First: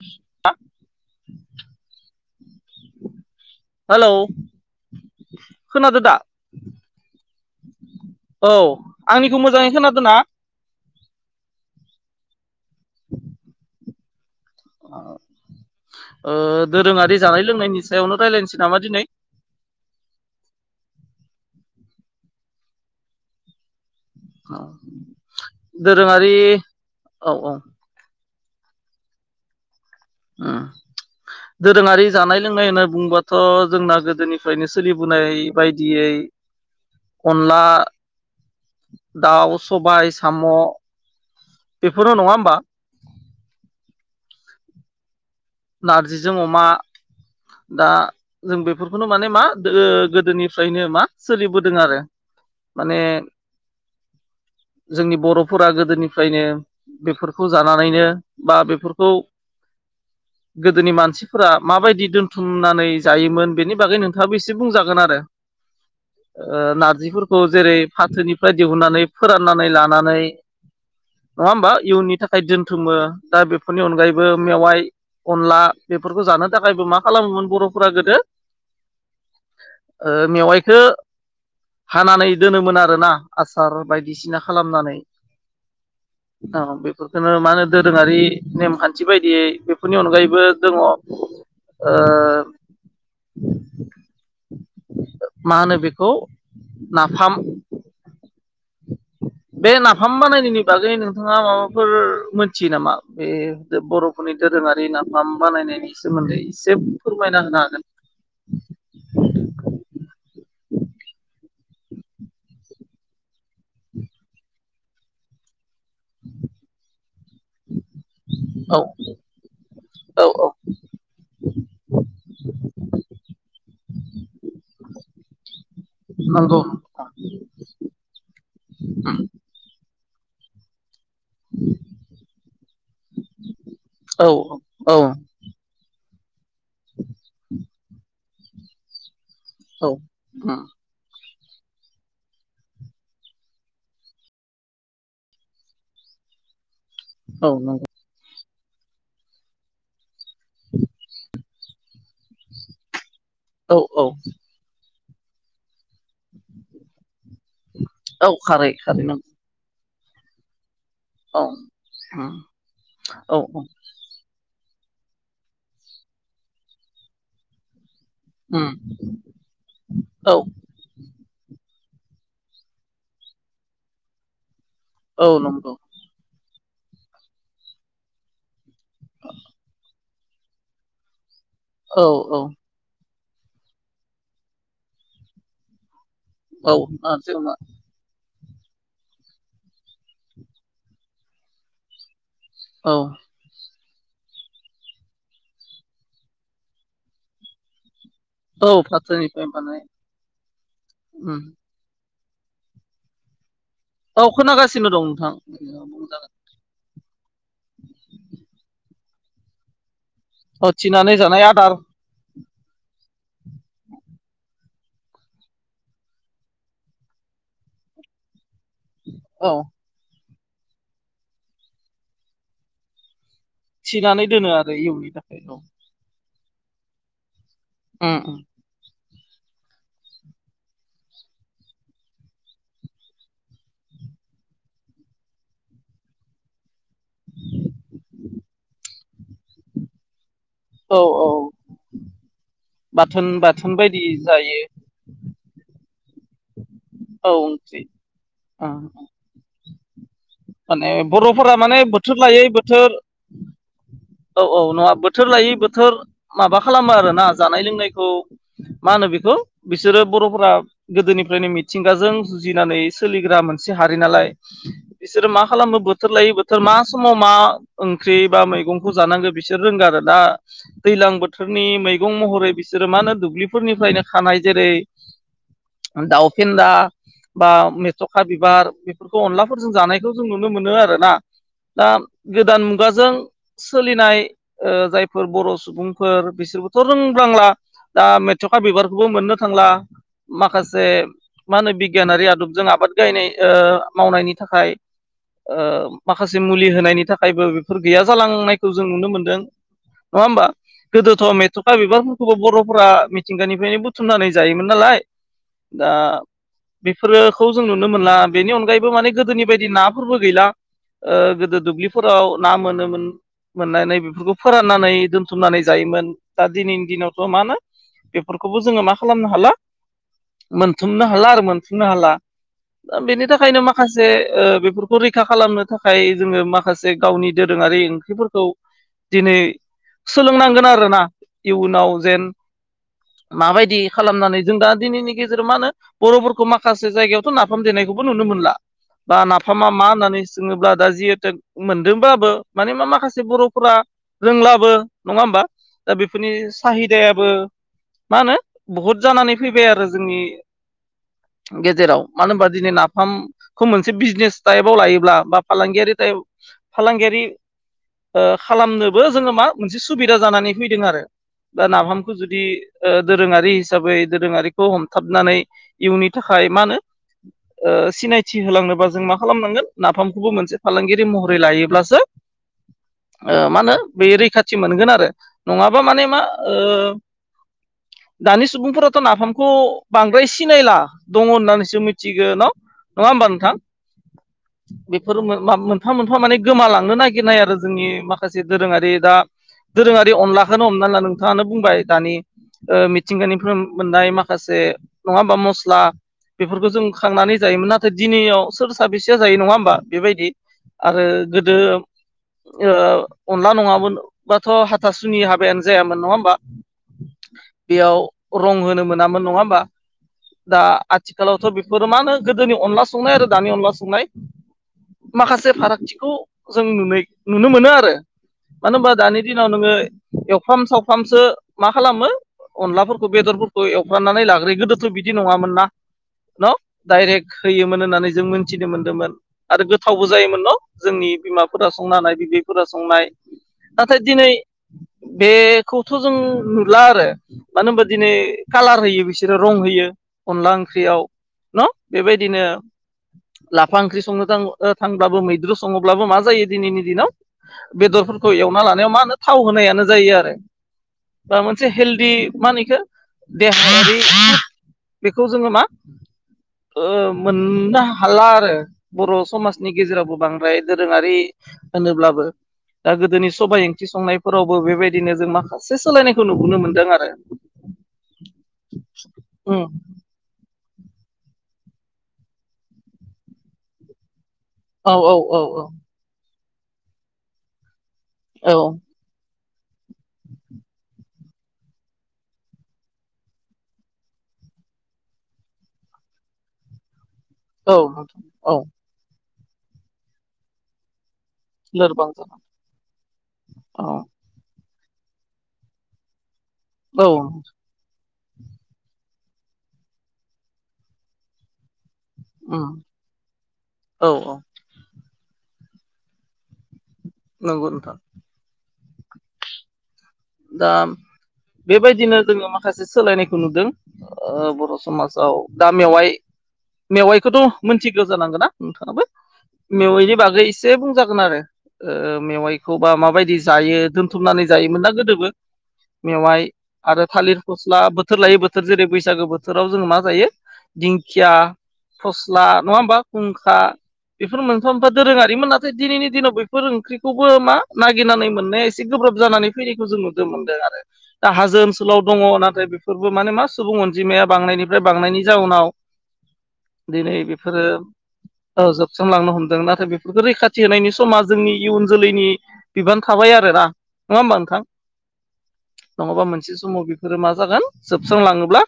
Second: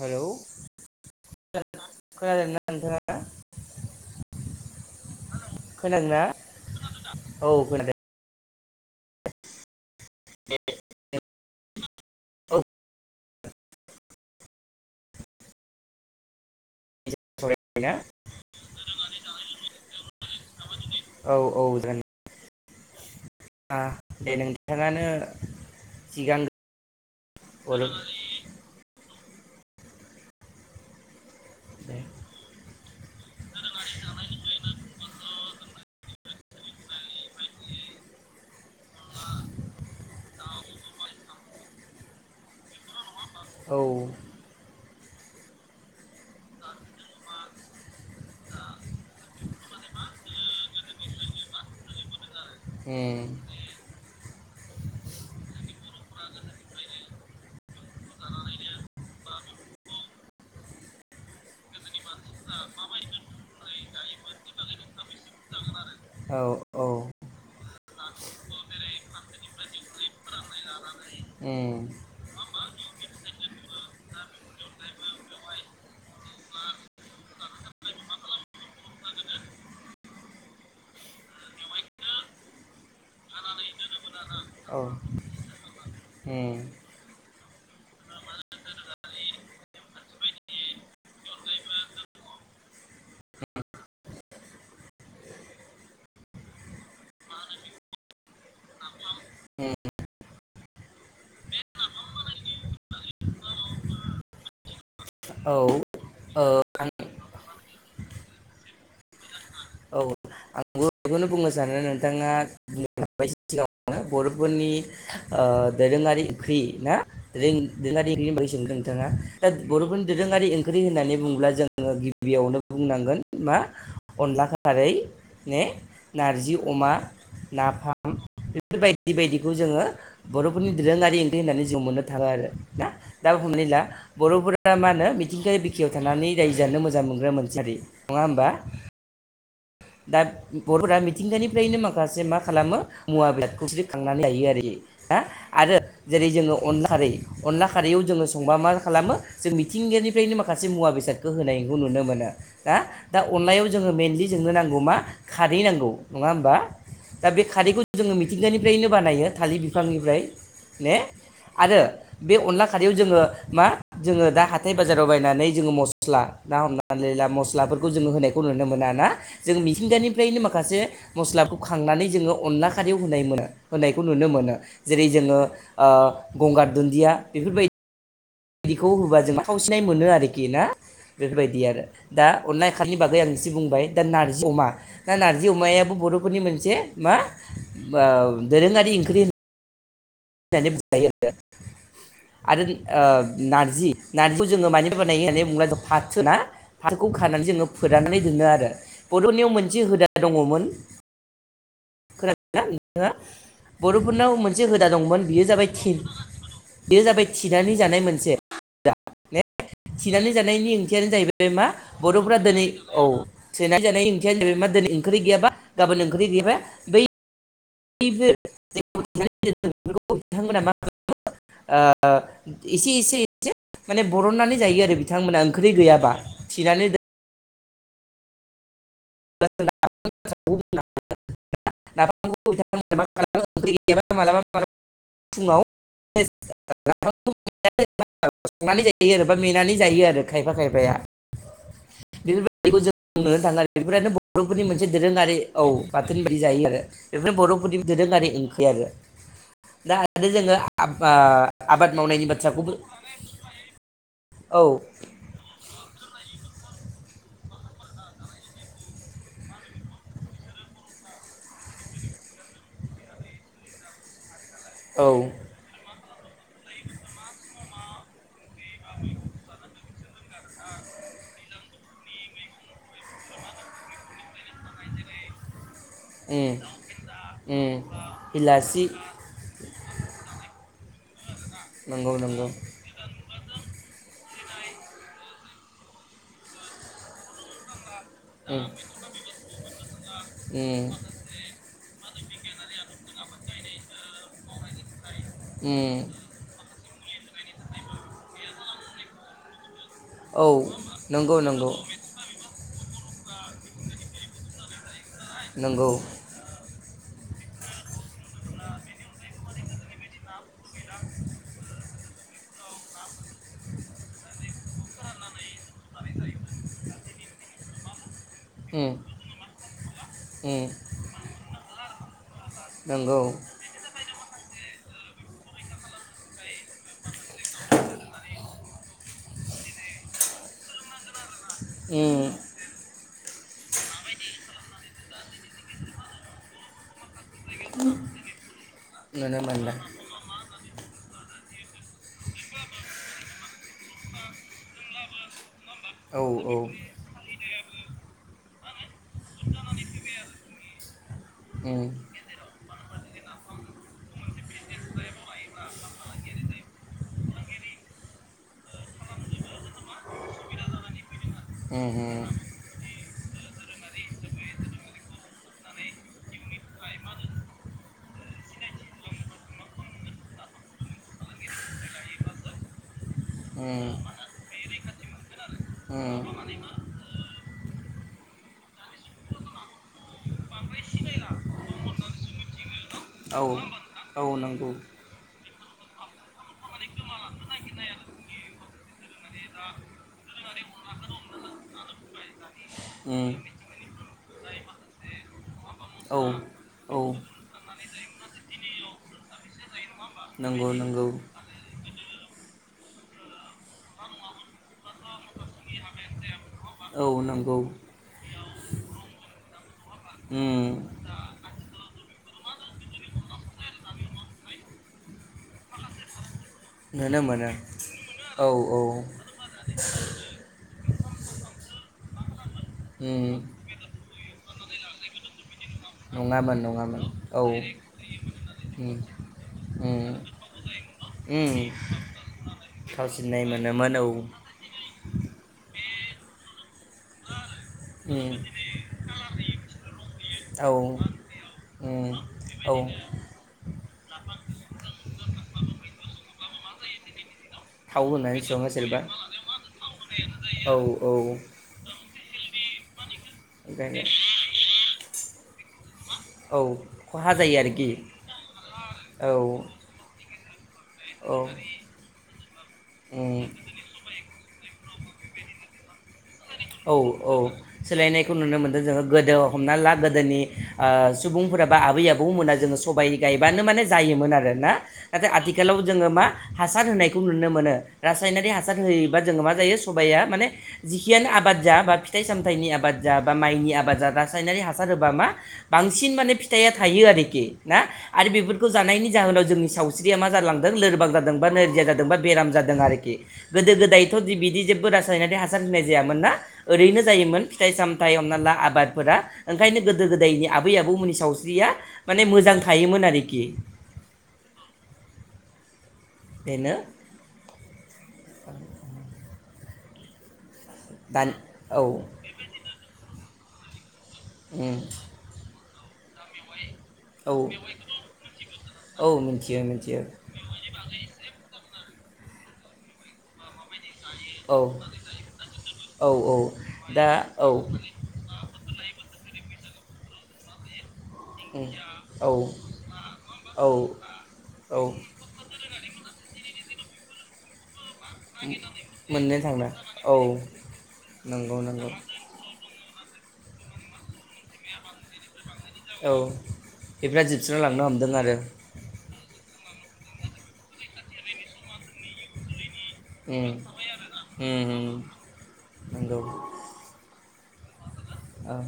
Hello खोनादों ना नोंथांङा हेलौ [unintelligible] खोनादो खोनादों दा ना औ खोनादों औ आंनिखौ मोजांङै खोनादो ना [unintelligible] औ ओ‌ दोरोंङारि जानाय लोंनायनि सावरायना सायावनो राय्लायनोसै नामा दिनै औ-औ जानि आ नोंथाङानो दोरोंङारि सिगां औ-औ हरो उम दे दोरोङारि जानाय लोंनाय होनना बुंबाथ' जोंना गोदोनिफ्रायनो सोलिबोनाय बे बायदियै अनला दाउ सबाय साम' बेफोरल' नंङा होमबा औ नारजिजों अमा दा जों बेफोरखौनो माने मा गोदोनिफ्रायनो मा सोलिबोदों आरो माने ए जोंनि बर'फोरा गोदोनिफ्रायनो बेफोरखौ जानानैनो बा बेफोरखौ [inaudible] गोदोनि मानसिफोरा माबायदि दोनथुमनानै जायोमोन बेनि बागै नोंथाङाबो एसे बुंजागोन आरो। जागोन। नारजिफोरखौ जेरै फाथोनिफ्राय दिहुननानै फोराननानै लानानै नंङा होमबा उम इयुननि थाखाय दोनथुमो दा बेफोरनि अनगायैबो मेवाइ अनला बेफोरखौ जानो थाखायबो मा खालामोमोन बर'फोरा गोदो मेवाइखौ। हानानै दोनोमोन आरोना आसार बायदिसिना औ खालामनानै। उम उम औ बेफोरखौनो मा होनो दोरोङारि नेमखान्थि बायदियै। फोरनि अनगायैबो दङ‌़ मा होनो बेखौ नाफाम। [inaudible] बे नाफाम बानायनायनि बागै नोंथाङा माबाफोर मोनथियो नामा बे बर'फोरनि दोरोङारि नाफाम औ बानायनायनि सोमोन्दै एसे ओ फोरमायना होनो हागोन। [inaudible] जानानो नोंथाङा। बर'फोरनि दोरोङारि ओख्रि ना दोरोङारि ओंख्रिनि बायै सदों नोंथाङा हागोन दा बर'फोरनि औ औ दोरोङारि ओंख्रि होननानै बुङोब्ला जोङो गिबियावनो बुंनांगोन मा अनला खारै ने नारजि नंगौ अमा नाफाम बेफोरबायायदि बायदिखौ जोङो। बर'फोरनि दोरों। ओंख्रि होननानै जों मोननो थाङो आरो ना दा हमनानै ला औ बर'फोरा मा औ होनो मिथिंगायारि बिखायाव थानानै दाय जानो मोजां मोनग्रा मानसियारि नङा होमबा। औ दा बर'फोरा मिथिंगानि। बेफ्रायनो माखासे मा खालामो मुवा बेसादखौसो खांनानै लायो आरो हा आरो जेरै जोङो। अन खारै औ अनला नंगौ खारैयाव जोङो। संबा मा खालामो जों मिथिंगायानिफ्रायनो माखासे मुवा बेसादखौ होनायखौ नुनो मोनो। दा अनलायाव औ जोङो औ मइलि नांगौ मा खारै नांगौ नंङा होमबा। दा बे खारैखौ जोङो औ खारै मिथिंगानिफ्रायनो खारै बानायो नंगौ थालिर बिफांनिफ्राय ने औ आरो बे अनला खारैयाव जोङो औ मा जोङो दा ह। हाथथाय बाजाराव बायनानै जोङो मस्ला ना हमनानै लिरला मस्लाफोरखौ जोङो होनायखौ नुनो मोना ना? जों औ मिथिंगानिफ्रायनो माखासे मस्लाख खांनानै जोङो अनला खारियाव नुनो मोनो जेरै औ जोङो। नंगौ गंगार दुन्दिया बेफोरबायदि बिायदिखौ होबा जों आाथावसिनाय मोनो आरोखि ना। बेफोरबायदि आरो औ दा औ अनला खारैनि बागै आं बुंबाय दा नारजि अमा दा नारजि अमायाबो बर फोरनि मोनसे औ मा नारजि अमा दोरोङारि ओंख्रि होननानै होननानै बायो आरो आरो औ नारजि नानिखौ जोङो मानि बानाय होननानै बुंङोबा जों फाथोना फाथखौ ख जोङो फोन रकशशखशनानै दोनो आरो औ फाथोनिफ्राय बर'नियाव मोनसे बानाय हुदा दङमोन। खोनादों ना नोंथाङा! औ बर'फोरनाव मोनसे हुदा खोनागासिनो दं दंमोन नोंथां बेयो जाबाय थिन बुंजागोन बेयो जाबाय थिनानै जानाय मोनसे ने थिनानै जानायनि औ ओंथियानो थिनानै जानाय जाहैबाय मा आदार बर' फोरा औ सोनानै जानाय ओंथियानो जाबायै ओंख्रि गैयाबा। गाबोन ओंखखि गैयाबा बै [unintelligible] औ। नोंथां मोनहा मा ओ इसे इसे माने थिनानै दोनो बरननानै जायो आरो इयुननि थाखाय बिथांमोना औ। ओंख्रै गैयाबा थिनानै दोन ओम। [unintelligible] [unintelligible] [unintelligible] संनानै जायो आरो बा मेनानै जायो आरो। खायफा खायफाया औ औ बि खौ जों बाथोन नुनो थाङो आरो बाथोन बायदि बेफोरानो जायो बर'फोरनि मोनसे दोरोङारि औ बाथोन बिदि जायो आरो। औ बेफोरनो बर'फोरनि ओंख्रि दोरोङारि ओंख्रि ओ आरो दा आरो जोङो ओ माने बर'फोरा माने आबाद बोथोर मावनायनि लायै बाथ्राखौबो बोथोर औ औ नङा बोथोर लायै बोथोर माबा खालामो आरोना जानाय लोंनायखौ मा होनो बेखौ बिसोरो बर'फोरा गोदोनिफ्रायनो मिथिंगाजों जुजिनानै सोलिग्रा मोनसे से हारि नालाय औ बिसोरो मा खालामो बोथोर लायो बोथोर मा समाव मा ओंख्रि बा मैगं खौ जानांगो बिसोर रोंगो आरो। दा दैज्लां बोथोरनि मैगं महरै बिसोरो मा होनो दुब्लिफोरनिफ्रायनो खानाय जेरै दाउ उम फेन्दा बा उम मेथ'खा बिबार हिलासि बेफोरखौ अनलाफोरजों जानायखौ जों नुनो मोनो आरो। ना दा नंगौ नंगौ गोदान मुगाजों जायफोर बर' सुबुंफोर बिसोरबोथ' रोंब्लांला दा मेथ'खा उम बिबारखौबो मोननो थांला उम माखासे मा होनो बिगियानारि आदब जुगजों आबाद गायनाय ओ मावनायनि थाखाय ओ उम माखासे मुलि होनायनि थाखायबो बेफोर गैया जालांनायखौ जों नुनो मोनदों। नङा औ होमबा गोदोथ' नंगौ नंगौ मेथ्र'खा बिबारफोरखौबो बर'फोरा मिथिंगानिफ्रायनो बुथुमनानै जायोमोन नालाय दा नंगौ बेफोरखौ जों नुनो मोनला बेनि अनगायैबो माने गोदोनि बायदि नाफोरबो गैला ओ गोदो दुब्लि फोराव ना मोनोमोन मोननानै बेफोरखौ फोराननानै दोनथुमनानै जायोमोन दा दिनैनि दिनावथ' मा होनो बेफोरखौबो जोङो उम मा खालामनो हाला उम मोनथुमनो हाला आरो मोनफुंनो हाला। नंगौ बेनि थाखायनो माखासे ओ बेफोरखौ रैखा खालामनो थाखाय जोङो माखासे गावनि दोरोङारि ओंख्रिफोरखौ दिनै सोलोंनांगोन आरोना इयुनाव जेन उम माबायदि खालामनानै जों दा दिनैनि गेजेराव मा होनो बर'फोरखौ माखासे जायगायाव नाफाम देनायखौबो नुनो मोनला बा नुनो नाफामा मोनदों मा होननानै सोङोब्ला दा जिहेथु मोनदोंबाबो माने मा माखासे बर'फोरा रोंलाबो नङा होमबा? दा औ बेफोरनि औ साहिदायाबो मा होनो बहुद जानानै फैबाय आरो जोंनि उम गेजेराव मानो होनबा दिनै नाफाम खौ मोनसे बिजनेस टाइपआव लायोब्ला बा फालांगियारि टाइप फालांगियारि ओ खालामनोबो जोङो मा मोनसे सुबिदा जानानै फैदों आरो। बा उम नाफामखौ जुदि दोरोङारि हिसाबै दोरोङारिखौ हमथाबनानै इयुननि थाखाय मा होनो ओ सिनायथि होलांनोबा जों मा खालामनांगोन नाफामखौबो मोनसे फालांगियारि महरै लायोब्लासो मा होनो उम बे रैखाथि मोनगोन आरो। नङाबा माने मा उम ओ [inaudible] दानि सुबुंफोराथ' नाफामखौ बांद्राय सिनायला दङ होननानैसो मिथिगो न' नङा होमबा औ नोंथां औ नंगौ बेफोर मोनफा मोनफा माने गोमालांनो नागिर नाय आरो जोंनि माखासे दोरोङारि दा दोरोङारि अनलाखौनो हमना ला नोंथाङानो बुंबाय दानि ओ उम मिथिंगानिफ्राय मोननाय माखासे नङा होमबा मस्ला औ बेफोरखौ जों औ खांनानै जायोमोन नाथाय दिनैयाव सोर साबेसेया जायो नङा होमबा? बेबायदि नंगौ आरो नंगौ गोदो ‌ ओ अनला नङामोन बाथ' हाथासुनि हाबायानो जायामोन नङा होमबा? औ नंगौ बेयाव रं होनो मोनामोन नङा होमबा? दा उम आथिखालावथ' बेफोरो मा होनो गोदोनि अनला संनाय आरो दानि अनला संनाय। माखासे फारागथिखौ जों नुनाय नुनो मोनो आरो औ मानो औ होनबा दानि दिनाव नोङो एवफ्राम साव फ्रामसो मा खालामो अनलाफोरखौ उम बेदरफोरखौ एवफ्रानानै लाग्रोयो गोदोथ' बिदि नङामोन ना। न' नङामोन नङामोन डाइरेक्ट औ उम होयोमोन होननानै जों मोनथिनो मोनदोंमोन आरो उम गोथावबो जायोमोन न'। जोंनि उम बिमाफोरा संनो होनाय बिबैफोरा संनाय थावसिननाय मोनोमोन नाथाय औ उम दिनै बे खौथ' जों नुला आरो मानो होनबा दिनै कालार होयो बिसोरो रं होयो। अनला औ ओंख्रियाव न' उम बेबायदिनो औ ला फा ओंख्रि संनो थां ओ थांब्लाबो मैद्रु सङोब्लाबो मा जायो दिनैनि दिनाव। थाव बेदरफोरखौ होनानै एवना सङो लानायाव मा सोरबा होनो थाव होनायानो जायो आरो। औ औ बा मोनसे हेलदि माने देहायारि ओंखायनो बेखौ जोङो मा औ ओ खहा जायो मोननो आरोखि हाला आरो बर' औ समाजनि गेजेरावबो बांद्राय दोरोङा औ होनोब्लाबो दा गोदोनि उम सबायाइ ओंख्रि संनायफोरावबो बेबायदिनो जों माखासे सोलायनाय औ-औ सोलायनायखौ नुनो मोनदों जोङो गोदो उम हमना ला गोदोनि -सुबुंफोराबा आबै-आबौमोना जोङो सबाय गायबानो माने जायोमोन आरो। ना औ औ औ आथिखालाव जोङो मा हासार होनायखौ नुनो मोनो रासायनारि औ होयि बा जोङो मा जायो साया माने जिखियानो आब आबाद जा बा फिथाइ-सामथाइनि आबाद जा बा माइनि आबाद जा रासायनारि हासार होबा मा बांसिन माने फि थाया थायो आरोखि औ ना नोंथां आरो औ बेफोरखौ जानायनि जाहोनाव जोंनि सावस्रिया मा जालांदों लोरबां जादों। बा नोरजिया जादों लोरबां बा जानानै बेराम जादों आरोखि गोदो औ गोदायथ' बिदि जे बो रासायनारि हासार होननाय जायामोना ओरैनो औ जायोम फिथ साम थाय हमना ला आबादफोरा ओंखायनो गोदो गोदायनि आबै-आबौमोननि सावस्रिया माने मोजां उम थायोमोन आरोखि। औ औ बेनो। नोंगौ नोंथां। दा दानि औ बेबायदिनो जोङो माखासे सोलायनायखौ नुदों। ओ बर' उम समासाव दा मेवाय औ मेवाइखौथ' मोनथिगौ जानांगौन ना नोंथाङाबो? औ मिथियो मिथियो मेवाइनि बागै एसे बुंजागोन आरो। ओ मेवाइखौबा माबायदि जायो दोनथुमनानै औ जायोमोन ना गोदो औ औ मेवाइ आरो दा थालिर औ फस्ला बोथोर लायै बोथोर जेरै- बैसागो बो थोराव जों मा जायो दिं खिया उम औ फस्ला नङा होमबा खुंखा औ बेफोर औ मोनफा-मोनफा दोरोङारिमोन नाथाय दिनैनि दिनाव बेफोर ओंख्रिखौबो मा नागिरनानै मोननाया एसे गोब्राब मोननो जानानै थांला फैनायखौ जों नु औ दो मोनदों आरो दा नंगौ हाजो नंगौ ओनसोलाव दङ नाथाय बे फोरबो माने मा सुबुं अनजिमाया बांनायनिफ्राय बांनायनि जाउनाव। औ दिनै बेफ्रा बेफोरो जोबस्रांलांनो हमदों आरो ओ जोबस्रांलांनो हमदों ना थाय बेफोरखो रैखाथि होनायनि समा जोंनि इयुन जोलैनि बिबान थाबाय उम आरोना नोङा होमबा नोंथां? उम उम नंगौ नङाबा मोनसे समाव बेफोरो मा जागोन। औ जोबस्रांलाङोब्ला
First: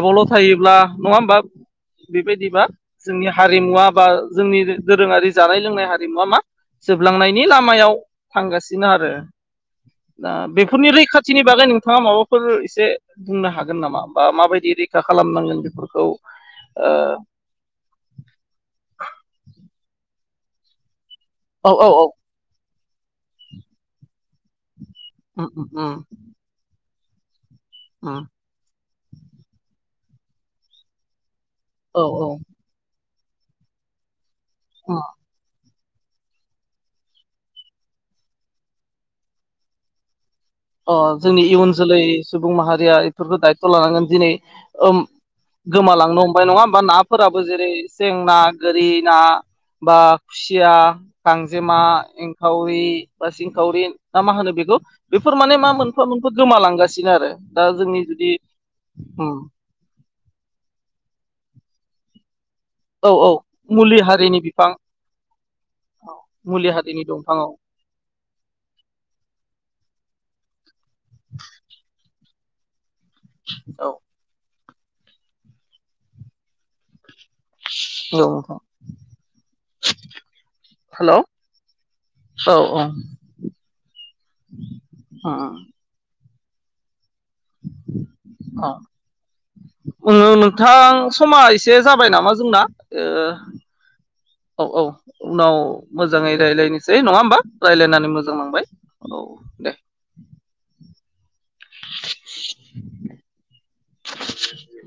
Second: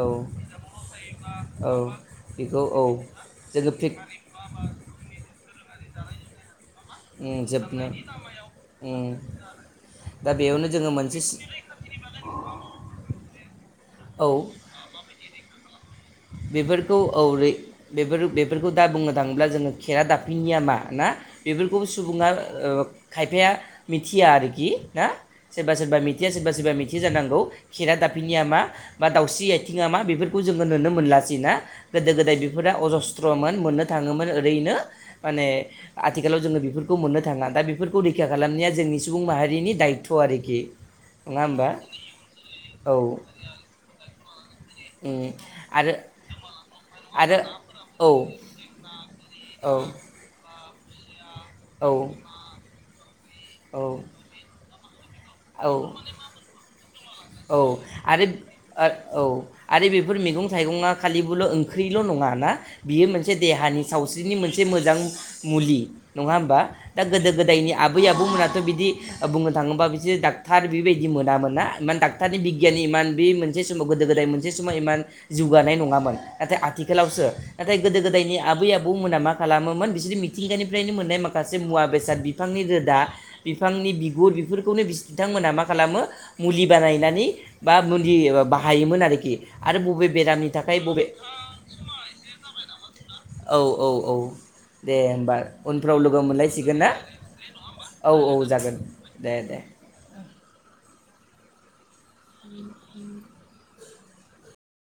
औ थायोब्ला नङा होमबा औ बेखौ बेबायदिबा औ जोंनि जोङो हारिमुवा पिक बा जोंनि दोरोङारि जानाय लोंनायनि हारिमुवा मा जोबलांनायनि जोबनाय लामायाव थांगासिनो आरो दा बेयावनो जोङो फोरफोरनि मोनसे रैखाथिनि बागै नोंथाङा माबाफोर एसे बुंनो हा हागोन नामा बा औ माबायदि रैखा खालामनांगोन बेफोरखौ बेफोरखौ औ रै बेफोर बेफोरखौ दा बुंनो थाङोब्ला जोङो खेरा दाफिनिया मा ना ओ औ बेफोरखौ औ औ सुबुङा ओ, खायफाया मिथि मिथिया आरोखि ना उम उम सोरबा सोरबा मिथिया सोरबा सोरबा मिथियो जानांगौ खेरा उम दाफिनिया मा बा दाउस्रि आथिङा मा बेफोरखौ जोङो नुनो मोनलासै ना औ गोदो औ गोदाय बेफोरो अजस्त्रमोन मोननो थाङोमोन ओरैनो माने आथिखालाव जोङो बेफोरखौ मोननो थाङा। दा बेफोरखौ रैखा खालामनाया जोंनि सुबुं माहारिनि दायथ' आरोखि अ, नङा जोंनि होमबा इयुन जोलै सुबुं औ माहारिया बेफोरखौ दायथ' लानांगोन दिनै उम आरो गोमालांनो हम फाय नङा होमबा आरो नाफोराबो जेरै औ सें ना गोरि ना औ बा खुसिया गांजेमा औ एंखावरि बा सिंखावरि ना मा होनो बेखौ फोर माने मा मोनफा मोनफा गोमालांगासिनो आरो दा औ जोंनि आरो जुदि औ आरो बेफोर मैगं थाइगंआ दाखालिबोल' ओंख्रिल' नङा ना? बियो औ औ मोनसे देहानि मुलि सावस्रिनि हारिनि मोनसे बिफां मोजां मुलि औ नङा होमबा? मुलि दा हारिनि गोदो दंफां औ गोदाय नि आबै आबौमोनथ' बिदि बुंनो थाङोबा बिसोर डक्टार बेबायदि मोनामोन ना मानोना इमान डाक्टारनि बिगियानि इमान बे मोनसे समाव औ गोदो गोदाय मोनसे बेसाव इमान जौगानाय नङामोन नाथाय आथिखालावसो नाथाय गोदो गोदायनि नोंथां आबै आबौमोना मा खालामोमोन बिसोरनि मिथिंगानिफ्रायनो हेलौ मोननाय माखासे मुवा बेसाद बि औ बिफांनि औ रोदा बिफांनि बिगुर बेफोरखौनो बिथांमोनहा मा खालामो मुलि बानायनानै बा मुलि बाहायोमोन आरोखि आरो बबे औ बेरामनि थाखाय बबे दामा जोंना औ-औ-औ ओ औ औ दे होमबा उनाव उनफ्राव लोगो मोजाङै मोनलायसिगोन ना! रायज्लायनोसै नङा होमबा रायज्लायनानै औ मोजां औ नांबाय जागोन औ दे दे दे [inaudible] [unintelligible] [inaudible] [unintelligible]